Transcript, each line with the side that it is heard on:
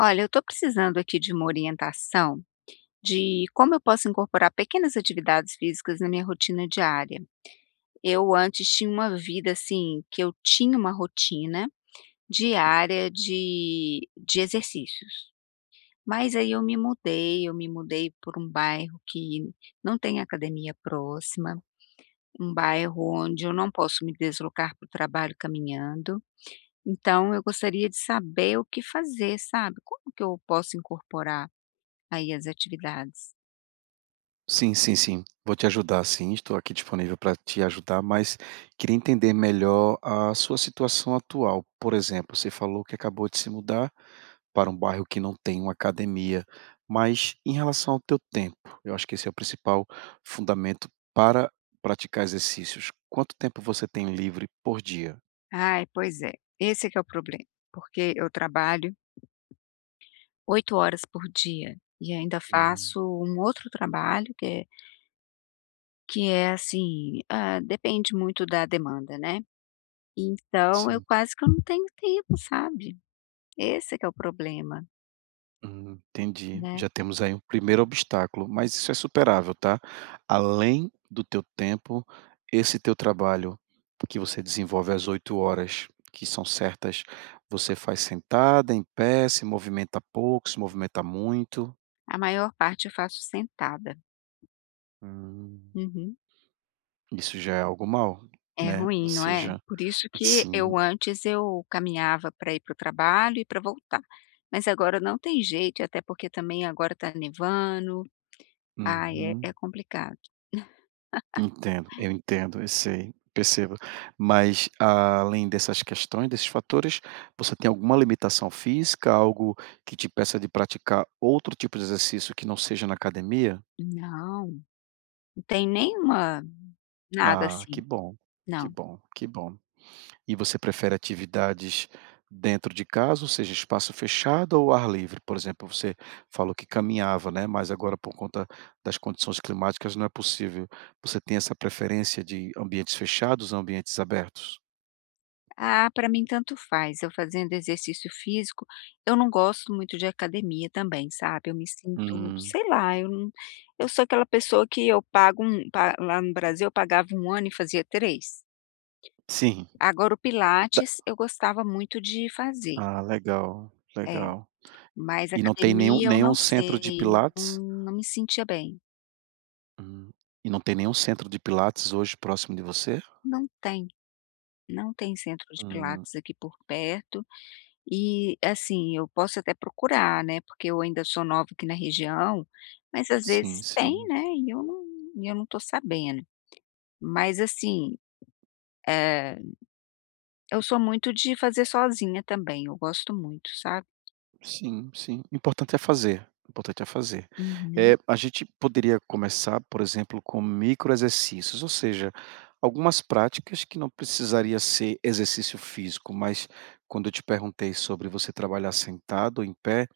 left: Olha, eu estou precisando aqui de uma orientação de como eu posso incorporar pequenas atividades físicas na minha rotina diária. Eu antes tinha uma vida assim, que eu tinha uma rotina diária de exercícios. Mas aí eu me mudei por um bairro que não tem academia próxima, um bairro onde eu não posso me deslocar para o trabalho caminhando. Então eu gostaria de saber o que fazer, sabe? Como que eu posso incorporar aí as atividades.
right: Sim, sim, sim. Vou te ajudar sim, estou aqui disponível para te ajudar, mas queria entender melhor a sua situação atual. Por exemplo, você falou que acabou de se mudar para um bairro que não tem uma academia, mas em relação ao teu tempo, eu acho que esse é o principal fundamento para praticar exercícios. Quanto tempo você tem livre por dia?
left: Ai, pois é, esse é que é o problema, porque eu trabalho 8 horas por dia e ainda
right: Hum,
left: faço um outro trabalho que é depende muito da demanda, né. Então eu
right: sim.
left: quase que eu não tenho tempo, sabe. Esse é que é o problema,
right: Entendi.
left: né.
right: Já temos aí um primeiro obstáculo, mas isso é superável, tá? Além do teu tempo, esse teu trabalho que você desenvolve às 8 horas, que são certas, você faz sentada, em pé, se movimenta pouco, se movimenta muito.
left: A maior parte eu faço sentada.
right: Hum,
left: Uhum.
right: isso já é algo mal,
left: É
right: né? Ou
left: ruim, não é?
right: seja,
left: Por isso que
right: sim.
left: eu antes eu caminhava para ir para o trabalho e para voltar, mas agora não tem jeito, até porque também agora está nevando, ai
right: Uhum.
left: é complicado.
right: Entendo, eu sei, percebo. Mas além dessas questões, desses fatores, você tem alguma limitação física, algo que te peça de praticar outro tipo de exercício que não seja na academia?
left: Não, não tem nenhuma, nada
right: Ah, que
left: assim,
right: bom, que
left: não.
right: bom, que bom. E você prefere atividades dentro de casa, ou seja, espaço fechado ou ar livre? Por exemplo, você falou que caminhava, né? Mas agora por conta das condições climáticas não é possível. Você tem essa preferência de ambientes fechados ou ambientes abertos?
left: Ah, para mim tanto faz, eu fazendo exercício físico, eu não gosto muito de academia também, sabe, eu me sinto,
right: Hum,
left: sei lá, eu não eu sou aquela pessoa que eu pago um pa lá no Brasil eu pagava um ano e fazia 3.
right: sim.
left: Agora o
right: Da
left: pilates eu gostava muito de fazer,
right: Legal,
left: é,
right: legal.
left: mas
right: E não tem nenhum
left: academia eu
right: nenhum
left: não
right: centro de
left: sei, não
right: pilates?
left: não me sentia bem.
right: Hum. E não tem nenhum centro de pilates hoje próximo de você?
left: Não tem, não tem centro de
right: Hum,
left: pilates aqui por perto e, assim, eu posso até procurar, né, porque eu ainda sou nova aqui na região, mas às
right: sim,
left: vezes tem,
right: sim.
left: né, e eu não tô sabendo. Mas, assim, eh, eu sou muito de fazer sozinha também, eu gosto muito, sabe.
right: Sim, sim. O importante é fazer, o importante é fazer.
left: Uhum,
right: A gente poderia começar, por exemplo, com microexercícios, ou seja, algumas práticas que não precisaria ser exercício físico, mas quando eu te perguntei sobre você trabalhar sentado ou em pé,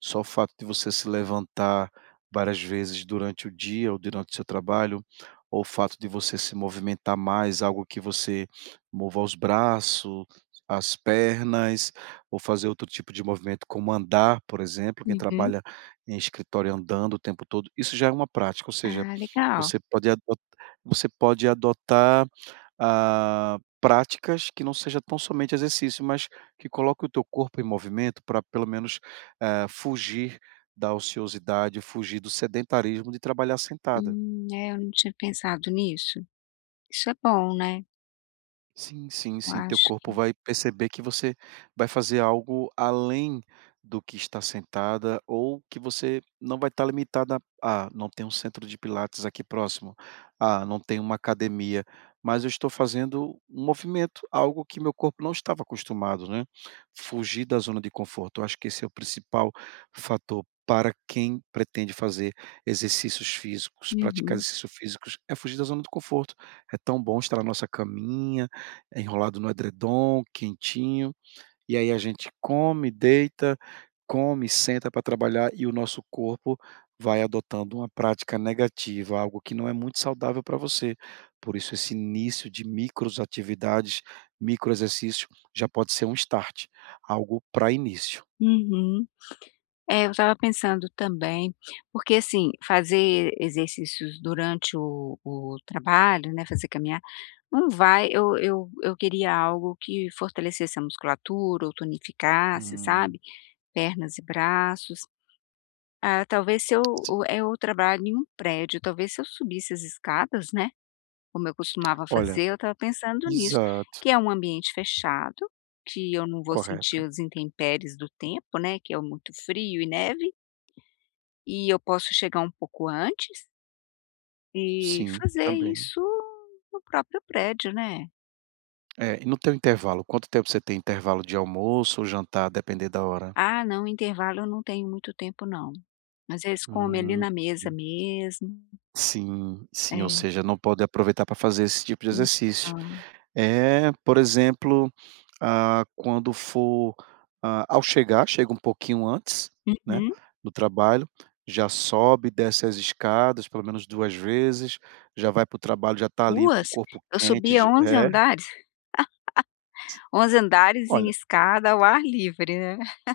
right: só o fato de você se levantar várias vezes durante o dia ou durante o seu trabalho, ou o fato de você se movimentar mais, algo que você mova os braços, as pernas, ou fazer outro tipo de movimento, como andar, por exemplo, quem
left: uhum.
right: trabalha em escritório andando o tempo todo, isso já é uma prática, ou seja,
left: Ah, legal.
right: você pode adot você pode adotar, práticas que não seja tão somente exercício, mas que coloque o teu corpo em movimento para pelo menos, fugir da ociosidade, fugir do sedentarismo de trabalhar sentada.
left: É, eu não tinha pensado nisso. Isso é bom, né,
right: Sim, sim,
left: eu
right: sim. Teu
left: acho que
right: corpo vai perceber que você vai fazer algo além do que está sentada ou que você não vai estar limitada a: "Ah, não tem um centro de pilates aqui próximo. Ah, não tem uma academia, mas eu estou fazendo um movimento", algo que meu corpo não estava acostumado, né. Fugir da zona de conforto. Eu acho que esse é o principal fator para quem pretende fazer exercícios físicos, praticar
left: uhum,
right: exercícios físicos, é fugir da zona de conforto. É tão bom estar na nossa caminha, é enrolado no edredom, quentinho, e aí a gente come, deita, come, senta para trabalhar e o nosso corpo vai adotando uma prática negativa, algo que não é muito saudável para você. Por isso esse início de micros atividades, micro exercício, já pode ser um start, algo para início.
left: uhum. É, eu estava pensando também, porque, assim, fazer exercícios durante o trabalho, né, fazer caminhar, não vai, eu queria algo que fortalecesse a musculatura ou tonificasse,
right: Hum.
left: sabe, pernas e braços. Ah, talvez se eu o
right: Sim.
left: eh, eu trabalho em um prédio, talvez se eu subisse as escadas, né, como eu costumava
right: Olha,
left: fazer. Eu estava pensando nisso,
right: exato,
left: que é um ambiente fechado, que eu não vou sentir
right: correto.
left: os intempéries do tempo, né, que é muito frio e neve, e eu posso chegar um pouco antes e
right: Sim,
left: fazer
right: também.
left: isso no próprio prédio, né.
right: É, e no teu intervalo, quanto tempo você tem intervalo de almoço ou jantar, a depender da hora?
left: Ah, não, intervalo eu não tenho muito tempo não. Às vezes come ali
right: Hum.
left: na mesa mesmo.
right: Sim, sim, ou
left: É,
right: seja, não pode aproveitar para fazer esse tipo de exercício.
left: então,
right: É por exemplo, quando for, ao chegar, chega um pouquinho antes, né,
left: uhum,
right: do trabalho, já sobe e desce as escadas pelo menos 2 vezes, já vai para o trabalho, já está ali com o
left: 2?
right: corpo
left: Eu
right: quente,
left: subia
right: já
left: 11
right: é.
left: andares, 11 andares em
right: Olha,
left: escada ao ar livre, né.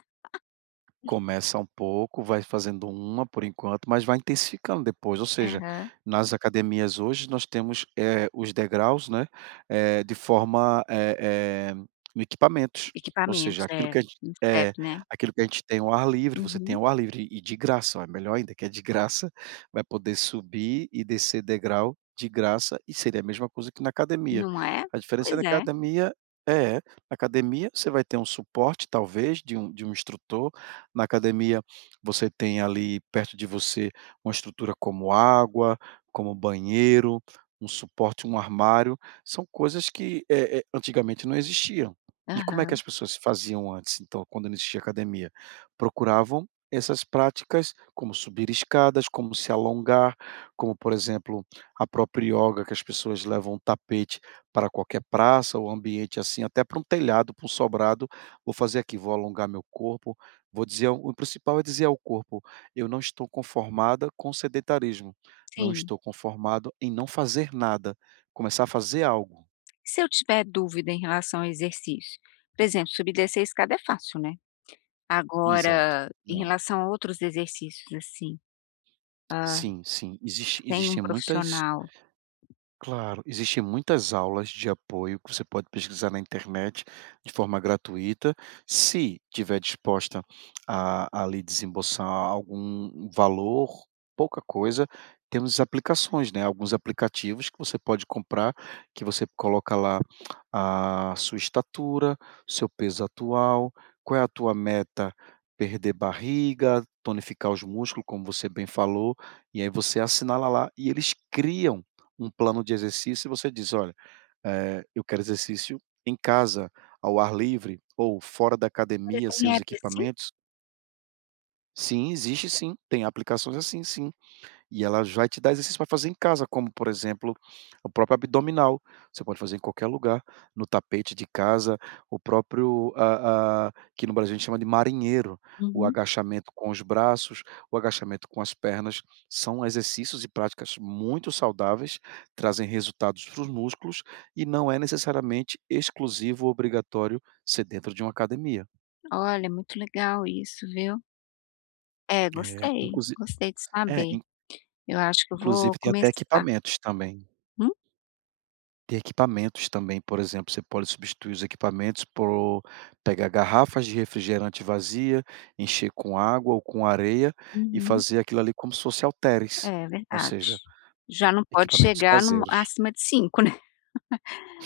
right: começa um pouco, vai fazendo uma por enquanto, mas vai intensificando depois, ou seja,
left: Aham.
right: nas academias hoje nós temos, os degraus, né, de forma, no equipamentos, ou seja,
left: Equipamentos, é, um step,
right: é,
left: né.
right: aquilo que a gente tem ao ar livre, você tem
left: Uhum.
right: ao ar livre e de graça, ó, é melhor ainda que é de graça, vai poder subir e descer degrau de graça e seria a mesma coisa que na academia.
left: Não é?
right: A diferença da
left: Pois é.
right: academia é, na academia você vai ter um suporte talvez de um instrutor, na academia, você tem ali perto de você uma estrutura como água, como banheiro, um suporte, um armário. São coisas que antigamente não existiam. E como é que as
left: Aham,
right: pessoas faziam antes, então, quando não existia academia? Procuravam essas práticas, como subir escadas, como se alongar, como, por exemplo, a própria yoga, que as pessoas levam um tapete para qualquer praça ou ambiente assim, até para um telhado, para um sobrado. Vou fazer aqui, vou alongar meu corpo. O principal é dizer ao corpo: "Eu não estou conformada com o sedentarismo, não
left: sim.
right: estou conformado em não fazer nada", começar a fazer algo.
left: Se eu tiver dúvida em relação ao exercício, por exemplo, subir e descer a escada é fácil, né.
right: Exato,
left: Agora, em
right: exato.
left: relação a outros exercícios, assim, hã,
right: Sim, sim, existe
left: sem um
right: existem muitas.
left: profissional.
right: Claro, existem muitas aulas de apoio que você pode pesquisar na internet de forma gratuita, se tiver disposta a ali desembolsar algum valor, pouca coisa, temos aplicações, né? Alguns aplicativos que você pode comprar, que você coloca lá a sua estatura, seu peso atual, qual é a tua meta, perder barriga, tonificar os músculos, como você bem falou, e aí você assinala lá e eles criam um plano de exercício e você diz: "Olha, eu quero exercício em casa, ao ar livre ou fora da
left: Olha,
right: academia, sem
left: tem
right: os
left: app assim?
right: equipamentos". Sim, existe sim, tem aplicações assim sim. E ela vai te dar exercícios para fazer em casa, como, por exemplo, o próprio abdominal. Você pode fazer em qualquer lugar, no tapete de casa, o próprio, que no Brasil a gente chama de marinheiro, o
left: Uhum.
right: agachamento com os braços, o agachamento com as pernas, são exercícios e práticas muito saudáveis, trazem resultados para os músculos e não é necessariamente exclusivo ou obrigatório ser dentro de uma academia.
left: Olha, muito legal isso, viu. É,
right: É,
left: gostei,
right: inclusi
left: gostei de
right: é,
left: saber.
right: in-
left: Eu acho que eu vou
right: inclusive tem até
left: começar.
right: equipamentos também.
left: Hum?
right: Tem equipamentos também, por exemplo, você pode substituir os equipamentos por pegar garrafas de refrigerante vazia, encher com água ou com areia e
left: Uhum.
right: fazer aquilo ali como se fosse halteres,
left: É
right: ou
left: verdade.
right: seja,
left: Já não pode
right: equipamentos
left: chegar num
right: caseiros.
left: acima de cinco, né.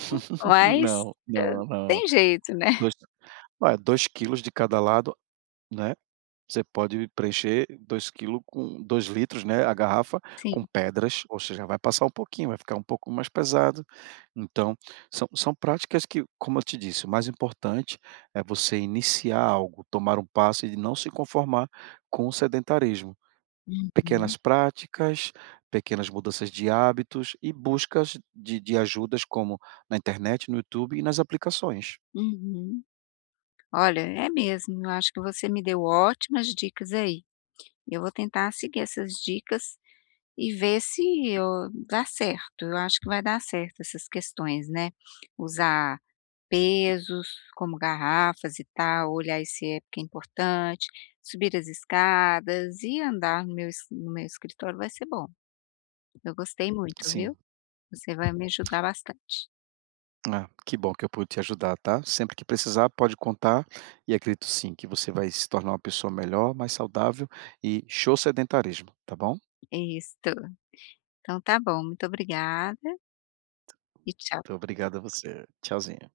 left: Mas,
right: Não,
left: hã,
right: não, não.
left: tem jeito, né.
right: 2, olha, 2 quilos de cada lado, né. Você pode preencher 2 quilos com 2 litros, né, a garrafa
left: Sim.
right: com pedras, ou seja, vai passar um pouquinho, vai ficar um pouco mais pesado. Então, são práticas que, como eu te disse, o mais importante é você iniciar algo, tomar um passo e não se conformar com o sedentarismo.
left: Uhum,
right: Pequenas práticas, pequenas mudanças de hábitos e buscas de ajudas como na internet, no YouTube e nas aplicações.
left: uhum. Olha, é mesmo, eu acho que você me deu ótimas dicas aí. Eu vou tentar seguir essas dicas e ver se eu dá certo, eu acho que vai dar certo essas questões, né. Usar pesos como garrafas e tal, olhar, esse é porque é importante, subir as escadas e andar no meu es no meu escritório vai ser bom. Eu gostei muito, viu.
right: Sim.
left: Você vai me ajudar bastante.
right: Ah, que bom que eu pude te ajudar, tá? Sempre que precisar, pode contar e acredito sim que você vai se tornar uma pessoa melhor, mais saudável e show sedentarismo, tá bom?
left: É isso. Então tá bom, muito obrigada e tchau.
right: Muito obrigado a você. Tchauzinho.